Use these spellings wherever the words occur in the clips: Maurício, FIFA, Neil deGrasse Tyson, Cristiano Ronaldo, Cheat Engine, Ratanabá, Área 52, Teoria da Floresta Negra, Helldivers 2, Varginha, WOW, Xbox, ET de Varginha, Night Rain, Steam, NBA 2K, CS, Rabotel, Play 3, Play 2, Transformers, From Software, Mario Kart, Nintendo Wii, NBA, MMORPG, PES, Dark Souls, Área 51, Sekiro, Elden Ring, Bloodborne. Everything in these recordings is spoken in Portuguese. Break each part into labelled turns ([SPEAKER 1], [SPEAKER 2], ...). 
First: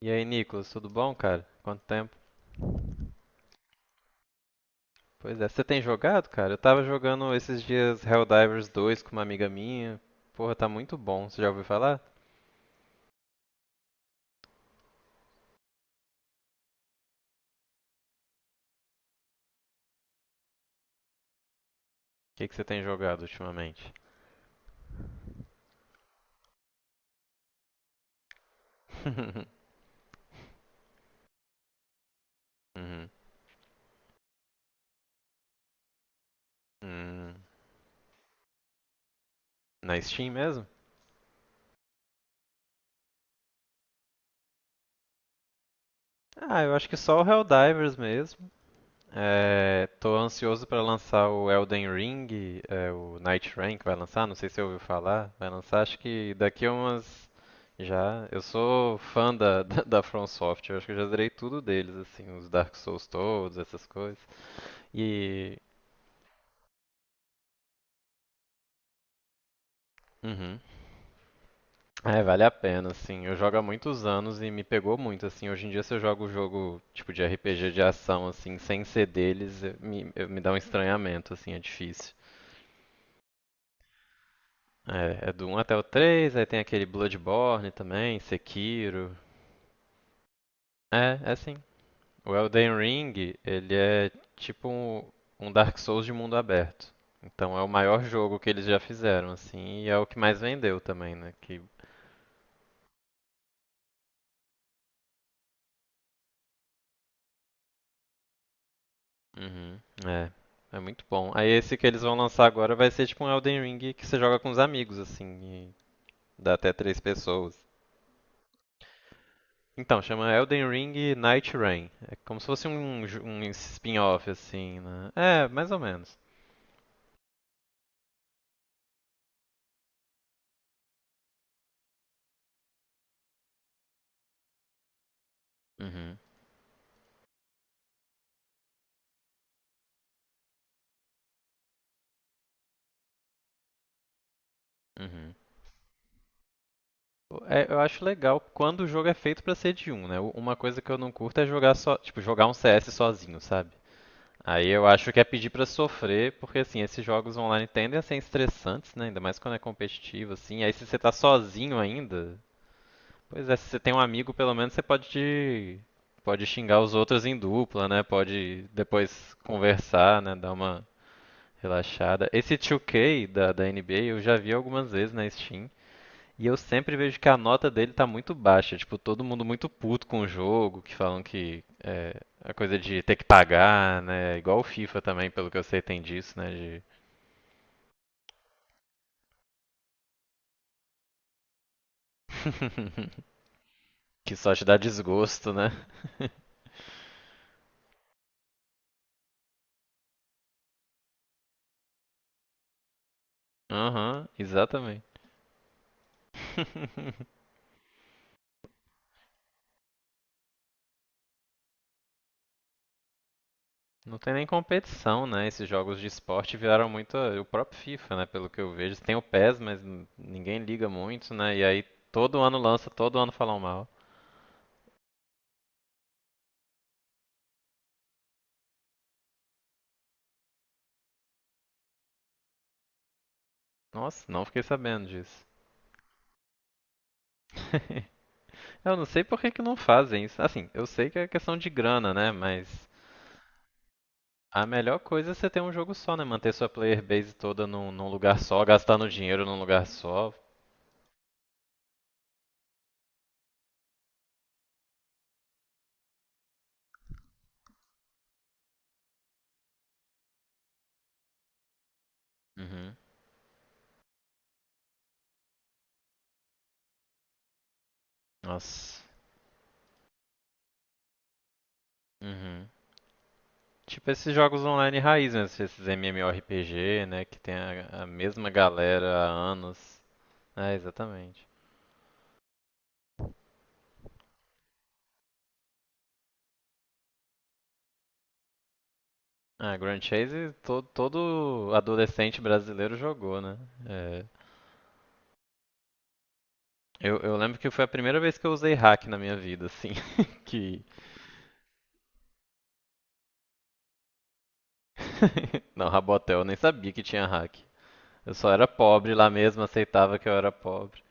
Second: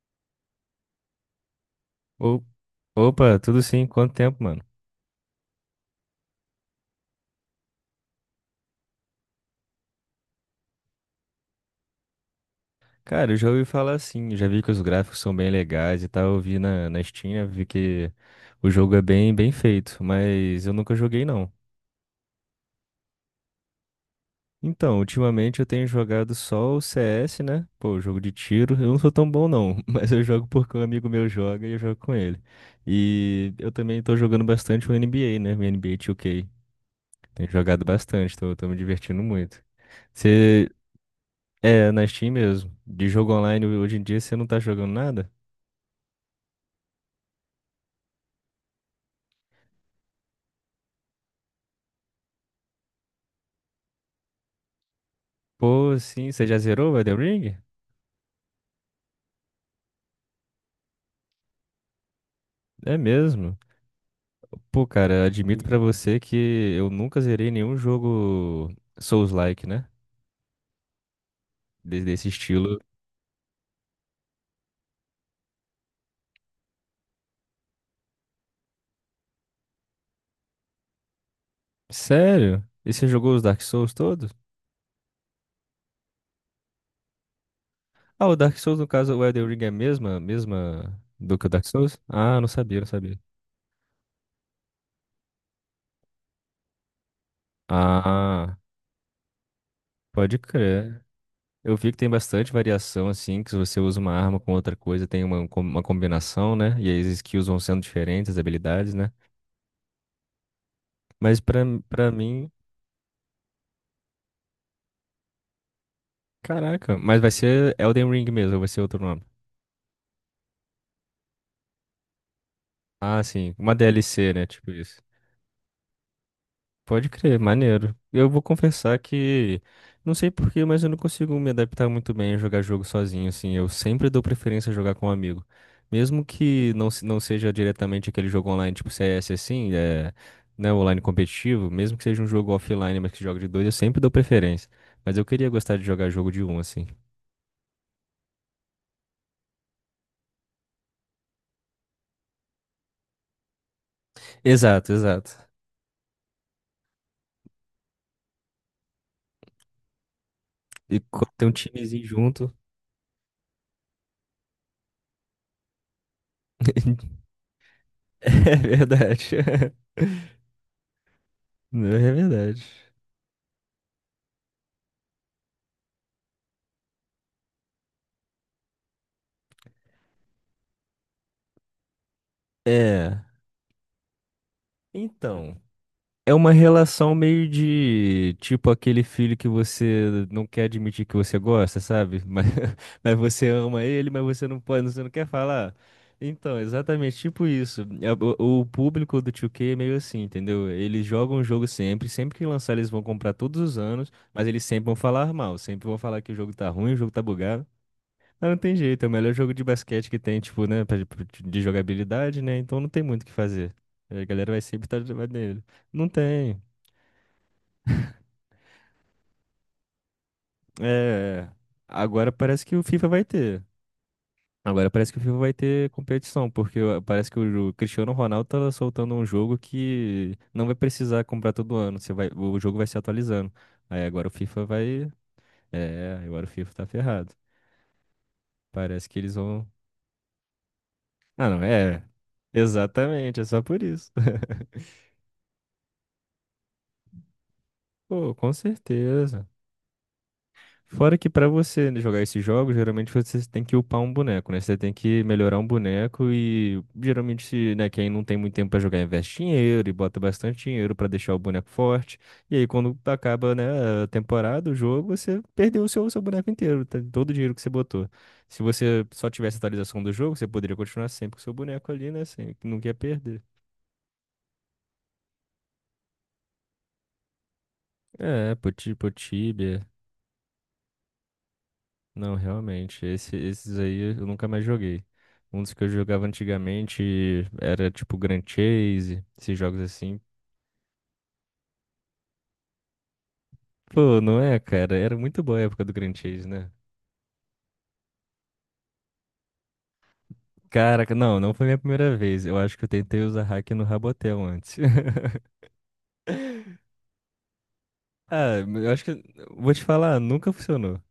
[SPEAKER 1] E aí, Nicolas, tudo bom, cara? Quanto tempo?
[SPEAKER 2] O- Opa, tudo sim? Quanto tempo, mano?
[SPEAKER 1] Pois é, você tem jogado, cara? Eu tava jogando esses dias Helldivers 2 com uma amiga minha. Porra, tá muito bom. Você já ouviu falar? O
[SPEAKER 2] Cara, eu já ouvi falar assim, já vi que os gráficos são bem legais e tal, eu vi na Steam, né, vi que o jogo é bem feito, mas eu nunca joguei não.
[SPEAKER 1] que que você tem jogado ultimamente?
[SPEAKER 2] Então, ultimamente eu tenho jogado só o CS, né? Pô, jogo de tiro, eu não sou tão bom não, mas eu jogo porque um amigo meu joga e eu jogo com ele.
[SPEAKER 1] Uhum.
[SPEAKER 2] E eu também tô jogando bastante o NBA, né? O NBA 2K.
[SPEAKER 1] Hum.
[SPEAKER 2] Tenho jogado bastante, tô me divertindo muito.
[SPEAKER 1] Na Steam mesmo?
[SPEAKER 2] É, na Steam mesmo. De jogo online hoje em dia você não tá jogando nada?
[SPEAKER 1] Ah, eu acho que só o Helldivers mesmo. É, tô ansioso pra lançar o Elden Ring, é, o Night Rain que vai lançar, não sei se você ouviu falar. Vai lançar, acho
[SPEAKER 2] Pô, sim,
[SPEAKER 1] que
[SPEAKER 2] você já
[SPEAKER 1] daqui a
[SPEAKER 2] zerou o Elden
[SPEAKER 1] umas.
[SPEAKER 2] Ring?
[SPEAKER 1] Já. Eu sou fã da, da From Software, acho que eu já zerei tudo deles, assim, os Dark
[SPEAKER 2] É
[SPEAKER 1] Souls todos,
[SPEAKER 2] mesmo.
[SPEAKER 1] essas coisas.
[SPEAKER 2] Pô, cara,
[SPEAKER 1] E.
[SPEAKER 2] admito pra você que eu nunca zerei nenhum jogo Souls-like, né?
[SPEAKER 1] Uhum.
[SPEAKER 2] Des-
[SPEAKER 1] É,
[SPEAKER 2] Desse
[SPEAKER 1] vale a
[SPEAKER 2] estilo.
[SPEAKER 1] pena, assim. Eu jogo há muitos anos e me pegou muito, assim. Hoje em dia, se eu jogo um jogo tipo de RPG de ação, assim, sem ser deles, me dá um estranhamento, assim, é difícil.
[SPEAKER 2] Sério? E você jogou os Dark Souls todos?
[SPEAKER 1] É do um até o 3, aí tem aquele Bloodborne também,
[SPEAKER 2] Ah, o Dark Souls, no
[SPEAKER 1] Sekiro.
[SPEAKER 2] caso, o Elden Ring é a mesma
[SPEAKER 1] É
[SPEAKER 2] do que o
[SPEAKER 1] sim.
[SPEAKER 2] Dark Souls?
[SPEAKER 1] O
[SPEAKER 2] Ah, não
[SPEAKER 1] Elden
[SPEAKER 2] sabia, não sabia.
[SPEAKER 1] Ring, ele é tipo um Dark Souls de mundo aberto. Então é o maior jogo que
[SPEAKER 2] Ah,
[SPEAKER 1] eles já fizeram, assim, e é o que
[SPEAKER 2] pode
[SPEAKER 1] mais vendeu
[SPEAKER 2] crer.
[SPEAKER 1] também, né? Que.
[SPEAKER 2] Eu vi que tem bastante variação, assim, que se você usa uma arma com outra coisa, tem uma combinação, né? E aí as skills vão sendo diferentes, as habilidades, né?
[SPEAKER 1] Uhum. É, é muito bom.
[SPEAKER 2] Mas
[SPEAKER 1] Aí
[SPEAKER 2] pra,
[SPEAKER 1] esse que eles
[SPEAKER 2] pra
[SPEAKER 1] vão lançar
[SPEAKER 2] mim,
[SPEAKER 1] agora vai ser tipo um Elden Ring que você joga com os amigos, assim, e dá até
[SPEAKER 2] caraca,
[SPEAKER 1] três
[SPEAKER 2] mas vai
[SPEAKER 1] pessoas.
[SPEAKER 2] ser Elden Ring mesmo, ou vai ser outro nome.
[SPEAKER 1] Então, chama Elden Ring Night Rain. É como se fosse um,
[SPEAKER 2] Ah,
[SPEAKER 1] um
[SPEAKER 2] sim, uma
[SPEAKER 1] spin-off,
[SPEAKER 2] DLC, né? Tipo
[SPEAKER 1] assim,
[SPEAKER 2] isso.
[SPEAKER 1] né? É, mais ou menos.
[SPEAKER 2] Pode crer, maneiro. Eu vou confessar que não sei por quê, mas eu não consigo me adaptar muito bem a jogar jogo sozinho, assim. Eu sempre dou preferência a jogar com um amigo.
[SPEAKER 1] Uhum,
[SPEAKER 2] Mesmo que não seja diretamente aquele jogo online tipo CS assim, é, né, online competitivo, mesmo que seja um jogo offline, mas que joga de dois, eu sempre dou preferência. Mas eu
[SPEAKER 1] uhum.
[SPEAKER 2] queria gostar de jogar jogo de um, assim.
[SPEAKER 1] É, eu acho legal quando o jogo é feito pra ser de um, né? Uma coisa que eu não curto é jogar só, tipo, jogar um CS sozinho, sabe? Aí eu
[SPEAKER 2] Exato,
[SPEAKER 1] acho que é
[SPEAKER 2] exato.
[SPEAKER 1] pedir pra sofrer, porque assim, esses jogos online tendem a ser estressantes, né? Ainda mais quando é competitivo, assim. Aí se você
[SPEAKER 2] E
[SPEAKER 1] tá
[SPEAKER 2] quando tem um
[SPEAKER 1] sozinho
[SPEAKER 2] timezinho
[SPEAKER 1] ainda,
[SPEAKER 2] junto.
[SPEAKER 1] pois é, se você tem um amigo, pelo menos você pode xingar os outros em dupla, né?
[SPEAKER 2] É
[SPEAKER 1] Pode
[SPEAKER 2] verdade.
[SPEAKER 1] depois conversar, né? Dar uma
[SPEAKER 2] Não, é
[SPEAKER 1] relaxada. Esse
[SPEAKER 2] verdade.
[SPEAKER 1] 2K da NBA eu já vi algumas vezes na Steam. E eu sempre vejo que a nota dele tá muito baixa. Tipo, todo mundo muito puto com o jogo, que falam que é a coisa de ter
[SPEAKER 2] É.
[SPEAKER 1] que pagar, né? Igual o FIFA também, pelo que
[SPEAKER 2] Então.
[SPEAKER 1] eu sei, tem
[SPEAKER 2] É
[SPEAKER 1] disso, né?
[SPEAKER 2] uma
[SPEAKER 1] De...
[SPEAKER 2] relação meio de tipo aquele filho que você não quer admitir que você gosta, sabe? Mas, mas você ama ele, mas
[SPEAKER 1] que
[SPEAKER 2] você
[SPEAKER 1] só
[SPEAKER 2] não
[SPEAKER 1] te dá
[SPEAKER 2] pode, você não quer
[SPEAKER 1] desgosto, né?
[SPEAKER 2] falar. Então, exatamente tipo isso. É, o público do 2K é meio assim, entendeu? Eles jogam o jogo sempre, sempre que lançar eles vão comprar todos os anos,
[SPEAKER 1] Aham,
[SPEAKER 2] mas eles sempre vão
[SPEAKER 1] exatamente.
[SPEAKER 2] falar mal, sempre vão falar que o jogo tá ruim, o jogo tá bugado. Mas não tem jeito, é o melhor jogo de basquete que tem, tipo, né, de jogabilidade, né? Então não tem muito o que fazer.
[SPEAKER 1] Não
[SPEAKER 2] A
[SPEAKER 1] tem nem
[SPEAKER 2] galera vai sempre estar
[SPEAKER 1] competição, né?
[SPEAKER 2] nele.
[SPEAKER 1] Esses jogos de
[SPEAKER 2] Não
[SPEAKER 1] esporte
[SPEAKER 2] tem.
[SPEAKER 1] viraram muito o próprio FIFA, né? Pelo que eu vejo. Tem o PES, mas ninguém liga muito,
[SPEAKER 2] É,
[SPEAKER 1] né? E aí
[SPEAKER 2] agora
[SPEAKER 1] todo ano
[SPEAKER 2] parece que o
[SPEAKER 1] lança,
[SPEAKER 2] FIFA
[SPEAKER 1] todo
[SPEAKER 2] vai
[SPEAKER 1] ano falam
[SPEAKER 2] ter.
[SPEAKER 1] mal.
[SPEAKER 2] Agora parece que o FIFA vai ter competição, porque parece que o Cristiano Ronaldo tá soltando um jogo que não vai precisar comprar todo ano. Você vai, o jogo vai se atualizando. Aí
[SPEAKER 1] Nossa,
[SPEAKER 2] agora o
[SPEAKER 1] não fiquei
[SPEAKER 2] FIFA
[SPEAKER 1] sabendo
[SPEAKER 2] vai.
[SPEAKER 1] disso.
[SPEAKER 2] É, agora o FIFA tá ferrado.
[SPEAKER 1] Eu não
[SPEAKER 2] Parece que
[SPEAKER 1] sei
[SPEAKER 2] eles
[SPEAKER 1] por que que
[SPEAKER 2] vão.
[SPEAKER 1] não fazem isso. Assim, eu sei que é
[SPEAKER 2] Ah,
[SPEAKER 1] questão
[SPEAKER 2] não,
[SPEAKER 1] de
[SPEAKER 2] é.
[SPEAKER 1] grana, né? Mas
[SPEAKER 2] Exatamente, é só por isso.
[SPEAKER 1] a melhor coisa é você ter um jogo só, né? Manter sua player base toda num
[SPEAKER 2] Pô,
[SPEAKER 1] lugar
[SPEAKER 2] com
[SPEAKER 1] só, gastando dinheiro
[SPEAKER 2] certeza.
[SPEAKER 1] num lugar só.
[SPEAKER 2] Fora que pra você né, jogar esses jogos, geralmente você tem que upar um boneco, né? Você tem que melhorar um boneco e geralmente, se, né, quem não tem muito tempo pra jogar investe dinheiro e bota bastante dinheiro pra deixar o boneco forte. E aí
[SPEAKER 1] Uhum.
[SPEAKER 2] quando acaba, né, a temporada, o jogo, você perdeu o seu boneco inteiro, tá? Todo o dinheiro que você botou. Se
[SPEAKER 1] Nossa.
[SPEAKER 2] você só tivesse atualização do jogo, você poderia continuar sempre com o seu boneco ali, né? Sem,
[SPEAKER 1] Uhum.
[SPEAKER 2] nunca ia perder.
[SPEAKER 1] Tipo esses jogos online raiz mesmo, esses MMORPG, né? Que tem a mesma
[SPEAKER 2] É, poti,
[SPEAKER 1] galera há
[SPEAKER 2] poti,
[SPEAKER 1] anos. É, exatamente.
[SPEAKER 2] não, realmente, esses aí eu nunca mais joguei. Um dos que eu jogava antigamente era tipo Grand Chase, esses
[SPEAKER 1] Ah,
[SPEAKER 2] jogos
[SPEAKER 1] Grand
[SPEAKER 2] assim.
[SPEAKER 1] Chase todo, todo adolescente brasileiro jogou, né?
[SPEAKER 2] Pô,
[SPEAKER 1] É.
[SPEAKER 2] não é, cara? Era muito boa a época do Grand Chase, né?
[SPEAKER 1] Eu lembro que foi a primeira vez que eu usei hack na minha vida, assim. que
[SPEAKER 2] Caraca, não, não foi minha primeira vez. Eu acho que eu tentei usar hack no Rabotel antes.
[SPEAKER 1] Não, Rabotel, eu nem sabia que tinha hack. Eu só
[SPEAKER 2] Ah,
[SPEAKER 1] era
[SPEAKER 2] eu acho
[SPEAKER 1] pobre
[SPEAKER 2] que.
[SPEAKER 1] lá mesmo,
[SPEAKER 2] Vou te
[SPEAKER 1] aceitava
[SPEAKER 2] falar,
[SPEAKER 1] que eu era
[SPEAKER 2] nunca funcionou.
[SPEAKER 1] pobre.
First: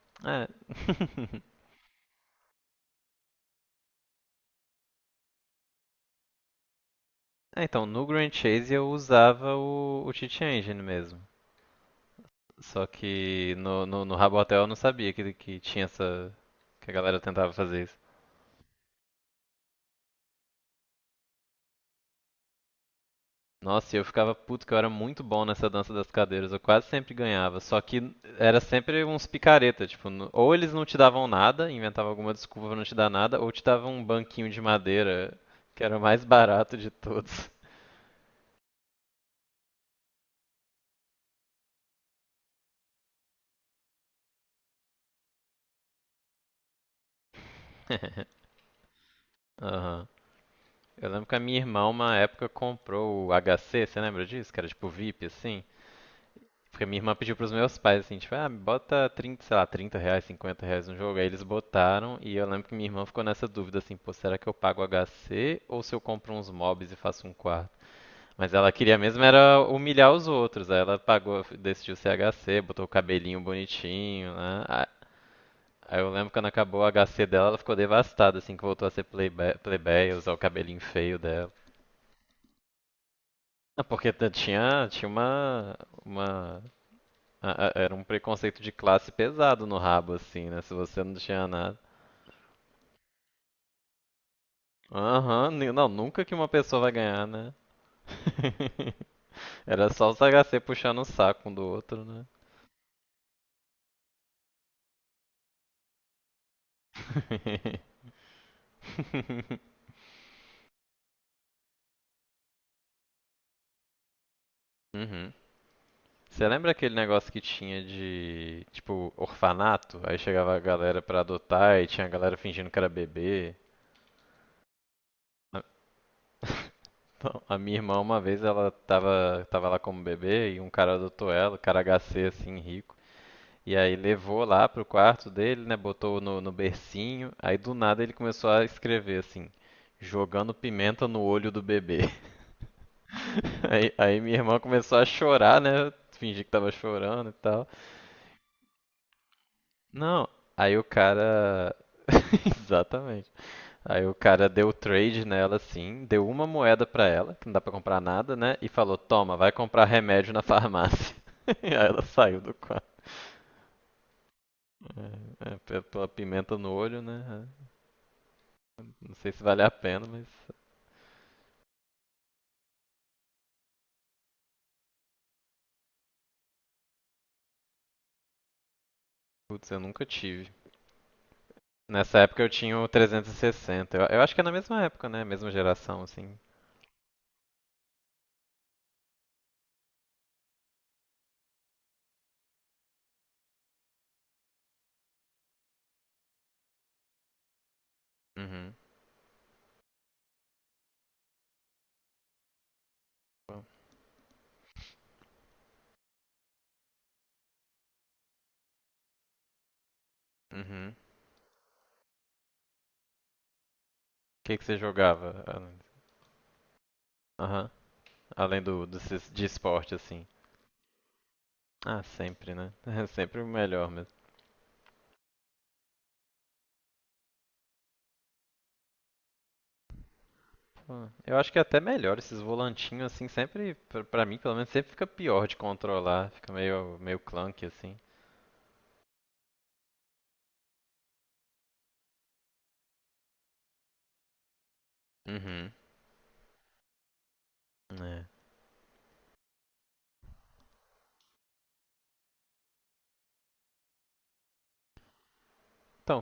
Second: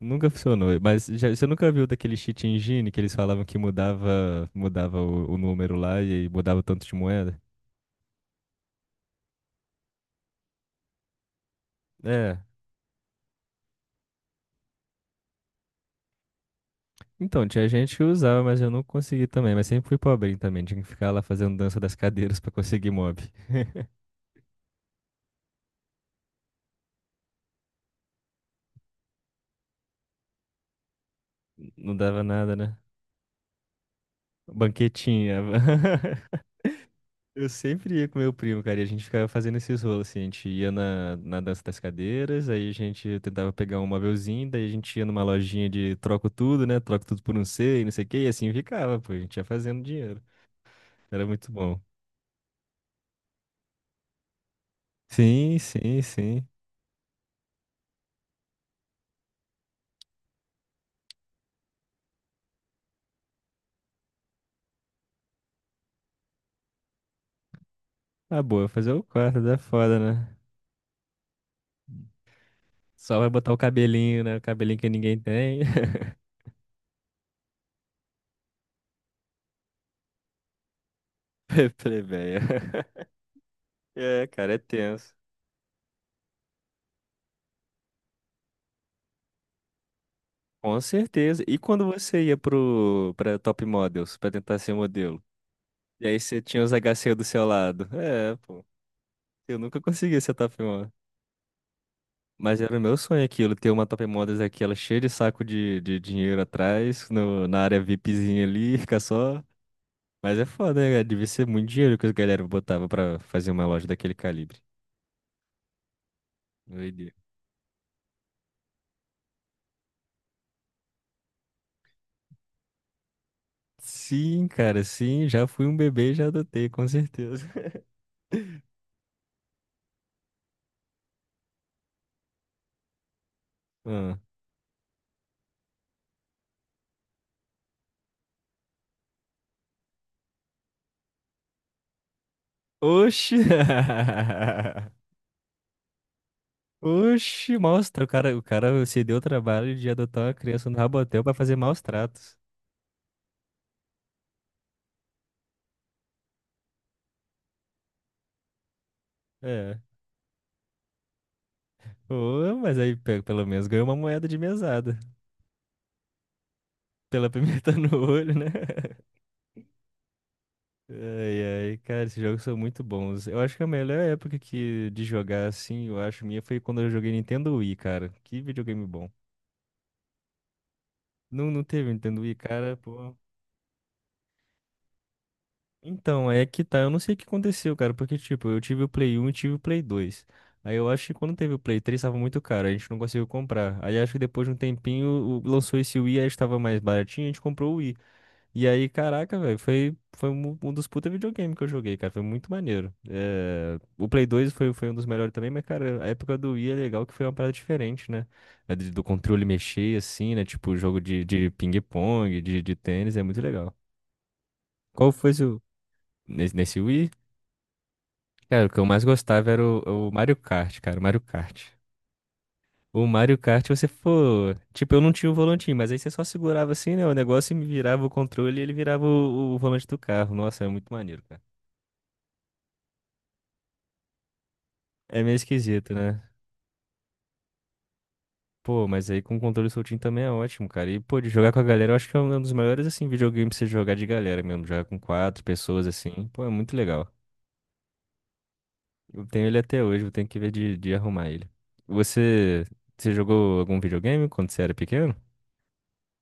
[SPEAKER 2] Nunca
[SPEAKER 1] É.
[SPEAKER 2] funcionou. Mas já, você nunca viu daquele cheat engine que eles falavam que mudava, mudava o número lá e aí mudava o tanto de moeda?
[SPEAKER 1] É, então, no Grand Chase eu usava o Cheat Engine mesmo.
[SPEAKER 2] É.
[SPEAKER 1] Só que no Rabotel eu não sabia que tinha essa, que a galera
[SPEAKER 2] Então,
[SPEAKER 1] tentava
[SPEAKER 2] tinha
[SPEAKER 1] fazer
[SPEAKER 2] gente
[SPEAKER 1] isso.
[SPEAKER 2] que usava, mas eu não consegui também. Mas sempre fui pobrinho também. Tinha que ficar lá fazendo dança das cadeiras pra conseguir mob.
[SPEAKER 1] Nossa, e eu ficava puto que eu era muito bom nessa dança das cadeiras, eu quase sempre ganhava, só que era sempre uns picareta, tipo, ou eles não te davam nada,
[SPEAKER 2] Não
[SPEAKER 1] inventavam
[SPEAKER 2] dava
[SPEAKER 1] alguma
[SPEAKER 2] nada,
[SPEAKER 1] desculpa pra
[SPEAKER 2] né?
[SPEAKER 1] não te dar nada, ou te davam um banquinho de madeira,
[SPEAKER 2] Banquetinha.
[SPEAKER 1] que era o mais barato de
[SPEAKER 2] Eu
[SPEAKER 1] todos.
[SPEAKER 2] sempre ia com meu primo, cara, e a gente ficava fazendo esses rolos, assim. A gente ia na dança das cadeiras, aí a gente tentava pegar um mobilzinho, daí a gente ia numa lojinha de troco tudo, né? Troco tudo por um C e não sei o que, e assim ficava, pô. A gente ia fazendo
[SPEAKER 1] Aham.
[SPEAKER 2] dinheiro.
[SPEAKER 1] Eu lembro
[SPEAKER 2] Era
[SPEAKER 1] que a
[SPEAKER 2] muito
[SPEAKER 1] minha
[SPEAKER 2] bom.
[SPEAKER 1] irmã, uma época, comprou o HC, você lembra disso? Que era tipo VIP,
[SPEAKER 2] Sim,
[SPEAKER 1] assim,
[SPEAKER 2] sim, sim.
[SPEAKER 1] porque minha irmã pediu pros meus pais, assim, tipo, ah, bota 30 sei lá, R$ 30, R$ 50 no jogo. Aí eles botaram e eu lembro que minha irmã ficou nessa dúvida, assim, pô, será que eu pago HC ou se eu compro uns mobs e faço um quarto?
[SPEAKER 2] Ah,
[SPEAKER 1] Mas
[SPEAKER 2] boa,
[SPEAKER 1] ela
[SPEAKER 2] fazer
[SPEAKER 1] queria
[SPEAKER 2] o
[SPEAKER 1] mesmo
[SPEAKER 2] quarto, dá
[SPEAKER 1] era
[SPEAKER 2] foda,
[SPEAKER 1] humilhar os
[SPEAKER 2] né?
[SPEAKER 1] outros. Aí ela pagou, decidiu ser HC, botou o
[SPEAKER 2] Só vai
[SPEAKER 1] cabelinho
[SPEAKER 2] botar o cabelinho,
[SPEAKER 1] bonitinho,
[SPEAKER 2] né? O
[SPEAKER 1] né?
[SPEAKER 2] cabelinho que ninguém tem.
[SPEAKER 1] Aí eu lembro quando acabou o HC dela, ela ficou devastada, assim, que voltou a ser plebeia, usar o cabelinho feio dela.
[SPEAKER 2] Plebeia.
[SPEAKER 1] Ah, porque
[SPEAKER 2] É,
[SPEAKER 1] t-
[SPEAKER 2] cara, é
[SPEAKER 1] tinha, tinha
[SPEAKER 2] tenso.
[SPEAKER 1] uma A- a- era um preconceito de classe pesado no rabo, assim, né? Se
[SPEAKER 2] Com
[SPEAKER 1] você não
[SPEAKER 2] certeza.
[SPEAKER 1] tinha
[SPEAKER 2] E
[SPEAKER 1] nada.
[SPEAKER 2] quando você ia pra Top Models, pra tentar ser modelo?
[SPEAKER 1] Aham, não,
[SPEAKER 2] E aí
[SPEAKER 1] nunca que
[SPEAKER 2] você
[SPEAKER 1] uma
[SPEAKER 2] tinha os
[SPEAKER 1] pessoa vai
[SPEAKER 2] HC do
[SPEAKER 1] ganhar,
[SPEAKER 2] seu
[SPEAKER 1] né?
[SPEAKER 2] lado. É, pô. Eu nunca
[SPEAKER 1] Era só
[SPEAKER 2] consegui
[SPEAKER 1] os
[SPEAKER 2] ser
[SPEAKER 1] HC
[SPEAKER 2] Top Model.
[SPEAKER 1] puxando o saco um do outro, né?
[SPEAKER 2] Mas era o meu sonho aquilo, ter uma Top Models aquela cheia de saco de dinheiro atrás, no, na área VIPzinha ali, ficar só. Mas é foda, né, cara? Devia ser muito dinheiro que as galera botava pra fazer uma loja daquele calibre.
[SPEAKER 1] Uhum. Você lembra aquele
[SPEAKER 2] Doideira.
[SPEAKER 1] negócio que tinha de, tipo, orfanato? Aí chegava a galera pra adotar e tinha a galera fingindo que era bebê.
[SPEAKER 2] Sim, cara, sim, já
[SPEAKER 1] A-
[SPEAKER 2] fui um bebê e já adotei, com
[SPEAKER 1] Então,
[SPEAKER 2] certeza.
[SPEAKER 1] a minha irmã, uma vez, ela tava, lá como bebê e um cara adotou ela, cara HC, assim, rico. E aí
[SPEAKER 2] Ah.
[SPEAKER 1] levou lá pro quarto dele, né? Botou no bercinho. Aí do nada ele começou a escrever assim, jogando pimenta no olho do bebê.
[SPEAKER 2] Oxi!
[SPEAKER 1] Aí minha irmã começou a chorar, né? Eu fingi que tava chorando e
[SPEAKER 2] Oxi,
[SPEAKER 1] tal.
[SPEAKER 2] maus tra- o cara se deu o trabalho de adotar
[SPEAKER 1] Não,
[SPEAKER 2] uma criança no
[SPEAKER 1] aí o
[SPEAKER 2] Rabotel pra fazer
[SPEAKER 1] cara.
[SPEAKER 2] maus tratos.
[SPEAKER 1] Exatamente. Aí o cara deu trade nela assim, deu uma moeda pra ela, que não dá pra comprar nada, né? E falou: Toma, vai
[SPEAKER 2] É.
[SPEAKER 1] comprar remédio na farmácia. Aí ela saiu do
[SPEAKER 2] Ô, mas
[SPEAKER 1] quarto.
[SPEAKER 2] aí pelo menos ganhou uma moeda de mesada.
[SPEAKER 1] É, pela pimenta no olho,
[SPEAKER 2] Pela
[SPEAKER 1] né? É.
[SPEAKER 2] pimenta no olho, né?
[SPEAKER 1] Não sei se vale a pena, mas
[SPEAKER 2] Ai, ai, cara, esses jogos são muito bons. Eu acho que a melhor época que de jogar assim, eu acho minha, foi quando eu joguei Nintendo Wii, cara. Que videogame bom.
[SPEAKER 1] putz, eu nunca tive.
[SPEAKER 2] Não, não teve
[SPEAKER 1] Nessa
[SPEAKER 2] Nintendo Wii,
[SPEAKER 1] época eu
[SPEAKER 2] cara,
[SPEAKER 1] tinha o
[SPEAKER 2] pô.
[SPEAKER 1] 360. Eu acho que é na mesma época, né? Mesma geração,
[SPEAKER 2] Então,
[SPEAKER 1] assim.
[SPEAKER 2] é que tá, eu não sei o que aconteceu, cara, porque, tipo, eu tive o Play 1 e tive o Play 2. Aí eu acho que quando teve o Play 3 tava muito caro, a gente não conseguiu comprar. Aí acho que depois de um tempinho lançou esse Wii, aí estava mais baratinho, a gente comprou o Wii. E
[SPEAKER 1] Uhum.
[SPEAKER 2] aí, caraca, velho, foi um, dos puta videogame que eu joguei, cara, foi muito maneiro. É, o Play 2 foi um dos melhores também, mas, cara, a época do Wii é legal que foi uma parada diferente, né? Do controle mexer, assim, né? Tipo,
[SPEAKER 1] Uhum.
[SPEAKER 2] jogo
[SPEAKER 1] O
[SPEAKER 2] de ping-pong, de tênis, é muito legal.
[SPEAKER 1] que que você
[SPEAKER 2] Qual foi
[SPEAKER 1] jogava?
[SPEAKER 2] seu. Nesse Wii?
[SPEAKER 1] Aham. Além
[SPEAKER 2] Cara, o que
[SPEAKER 1] do,
[SPEAKER 2] eu
[SPEAKER 1] do
[SPEAKER 2] mais
[SPEAKER 1] de
[SPEAKER 2] gostava era
[SPEAKER 1] esporte,
[SPEAKER 2] o
[SPEAKER 1] assim.
[SPEAKER 2] Mario Kart, cara, o Mario Kart.
[SPEAKER 1] Ah, sempre, né?
[SPEAKER 2] O Mario
[SPEAKER 1] Sempre o
[SPEAKER 2] Kart, você
[SPEAKER 1] melhor mesmo.
[SPEAKER 2] for. Tipo, eu não tinha o volantinho, mas aí você só segurava assim, né? O negócio e me virava o controle e ele virava o volante do carro. Nossa, é muito
[SPEAKER 1] Pô,
[SPEAKER 2] maneiro,
[SPEAKER 1] eu
[SPEAKER 2] cara.
[SPEAKER 1] acho que é até melhor esses volantinhos, assim, sempre, pra mim, pelo menos, sempre fica
[SPEAKER 2] É meio
[SPEAKER 1] pior de
[SPEAKER 2] esquisito, né?
[SPEAKER 1] controlar. Fica meio clunky, assim.
[SPEAKER 2] Pô, mas aí com o controle soltinho também é ótimo, cara. E, pô, de jogar com a galera, eu acho que é um dos maiores, assim, videogames pra você jogar de galera mesmo. Jogar com quatro
[SPEAKER 1] Uhum.
[SPEAKER 2] pessoas, assim. Pô, é muito legal. Eu tenho ele até hoje, eu tenho que ver de arrumar ele. Você. Você jogou algum videogame quando você era pequeno?
[SPEAKER 1] Então,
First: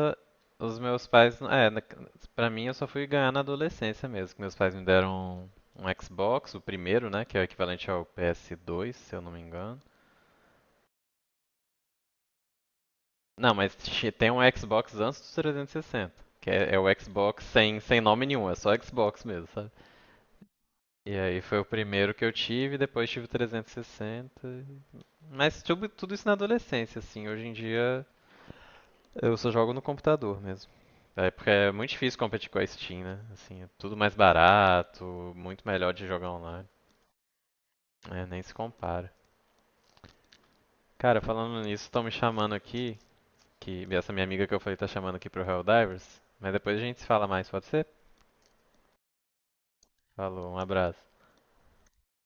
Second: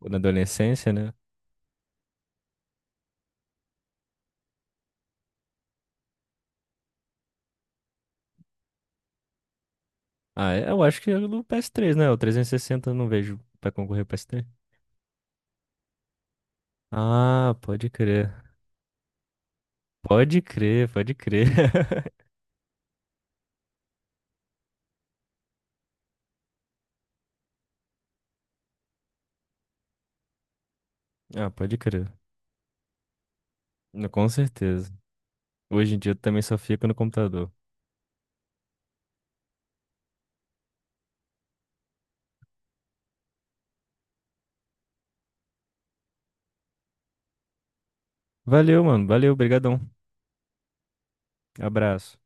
[SPEAKER 2] Ou na
[SPEAKER 1] os
[SPEAKER 2] adolescência,
[SPEAKER 1] meus
[SPEAKER 2] né?
[SPEAKER 1] pais, pra mim eu só fui ganhar na adolescência mesmo, que meus pais me deram um Xbox, o primeiro, né, que é o equivalente ao PS2, se eu não me engano.
[SPEAKER 2] Ah, é? Eu acho que é do PS3, né? O 360 eu não vejo
[SPEAKER 1] Não,
[SPEAKER 2] pra
[SPEAKER 1] mas
[SPEAKER 2] concorrer ao
[SPEAKER 1] tem um
[SPEAKER 2] PS3.
[SPEAKER 1] Xbox antes do 360, que é o Xbox
[SPEAKER 2] Ah,
[SPEAKER 1] sem,
[SPEAKER 2] pode
[SPEAKER 1] sem nome
[SPEAKER 2] crer.
[SPEAKER 1] nenhum, é só Xbox mesmo, sabe?
[SPEAKER 2] Pode crer, pode
[SPEAKER 1] E aí
[SPEAKER 2] crer.
[SPEAKER 1] foi o primeiro que eu tive, depois tive o 360. Mas tudo, tudo isso na adolescência, assim. Hoje em dia, eu só jogo no computador mesmo. É porque
[SPEAKER 2] Ah,
[SPEAKER 1] é
[SPEAKER 2] pode
[SPEAKER 1] muito
[SPEAKER 2] crer.
[SPEAKER 1] difícil competir com a Steam, né? Assim, é tudo
[SPEAKER 2] Não,
[SPEAKER 1] mais
[SPEAKER 2] com certeza.
[SPEAKER 1] barato, muito melhor
[SPEAKER 2] Hoje em
[SPEAKER 1] de
[SPEAKER 2] dia eu
[SPEAKER 1] jogar
[SPEAKER 2] também só
[SPEAKER 1] online.
[SPEAKER 2] fico no computador.
[SPEAKER 1] É, nem se compara. Cara, falando nisso, estão me chamando aqui, que essa minha amiga que eu falei tá chamando aqui pro Helldivers, mas depois a gente se fala mais, pode ser?
[SPEAKER 2] Valeu, mano. Valeu, brigadão.
[SPEAKER 1] Falou, um abraço.
[SPEAKER 2] Abraço.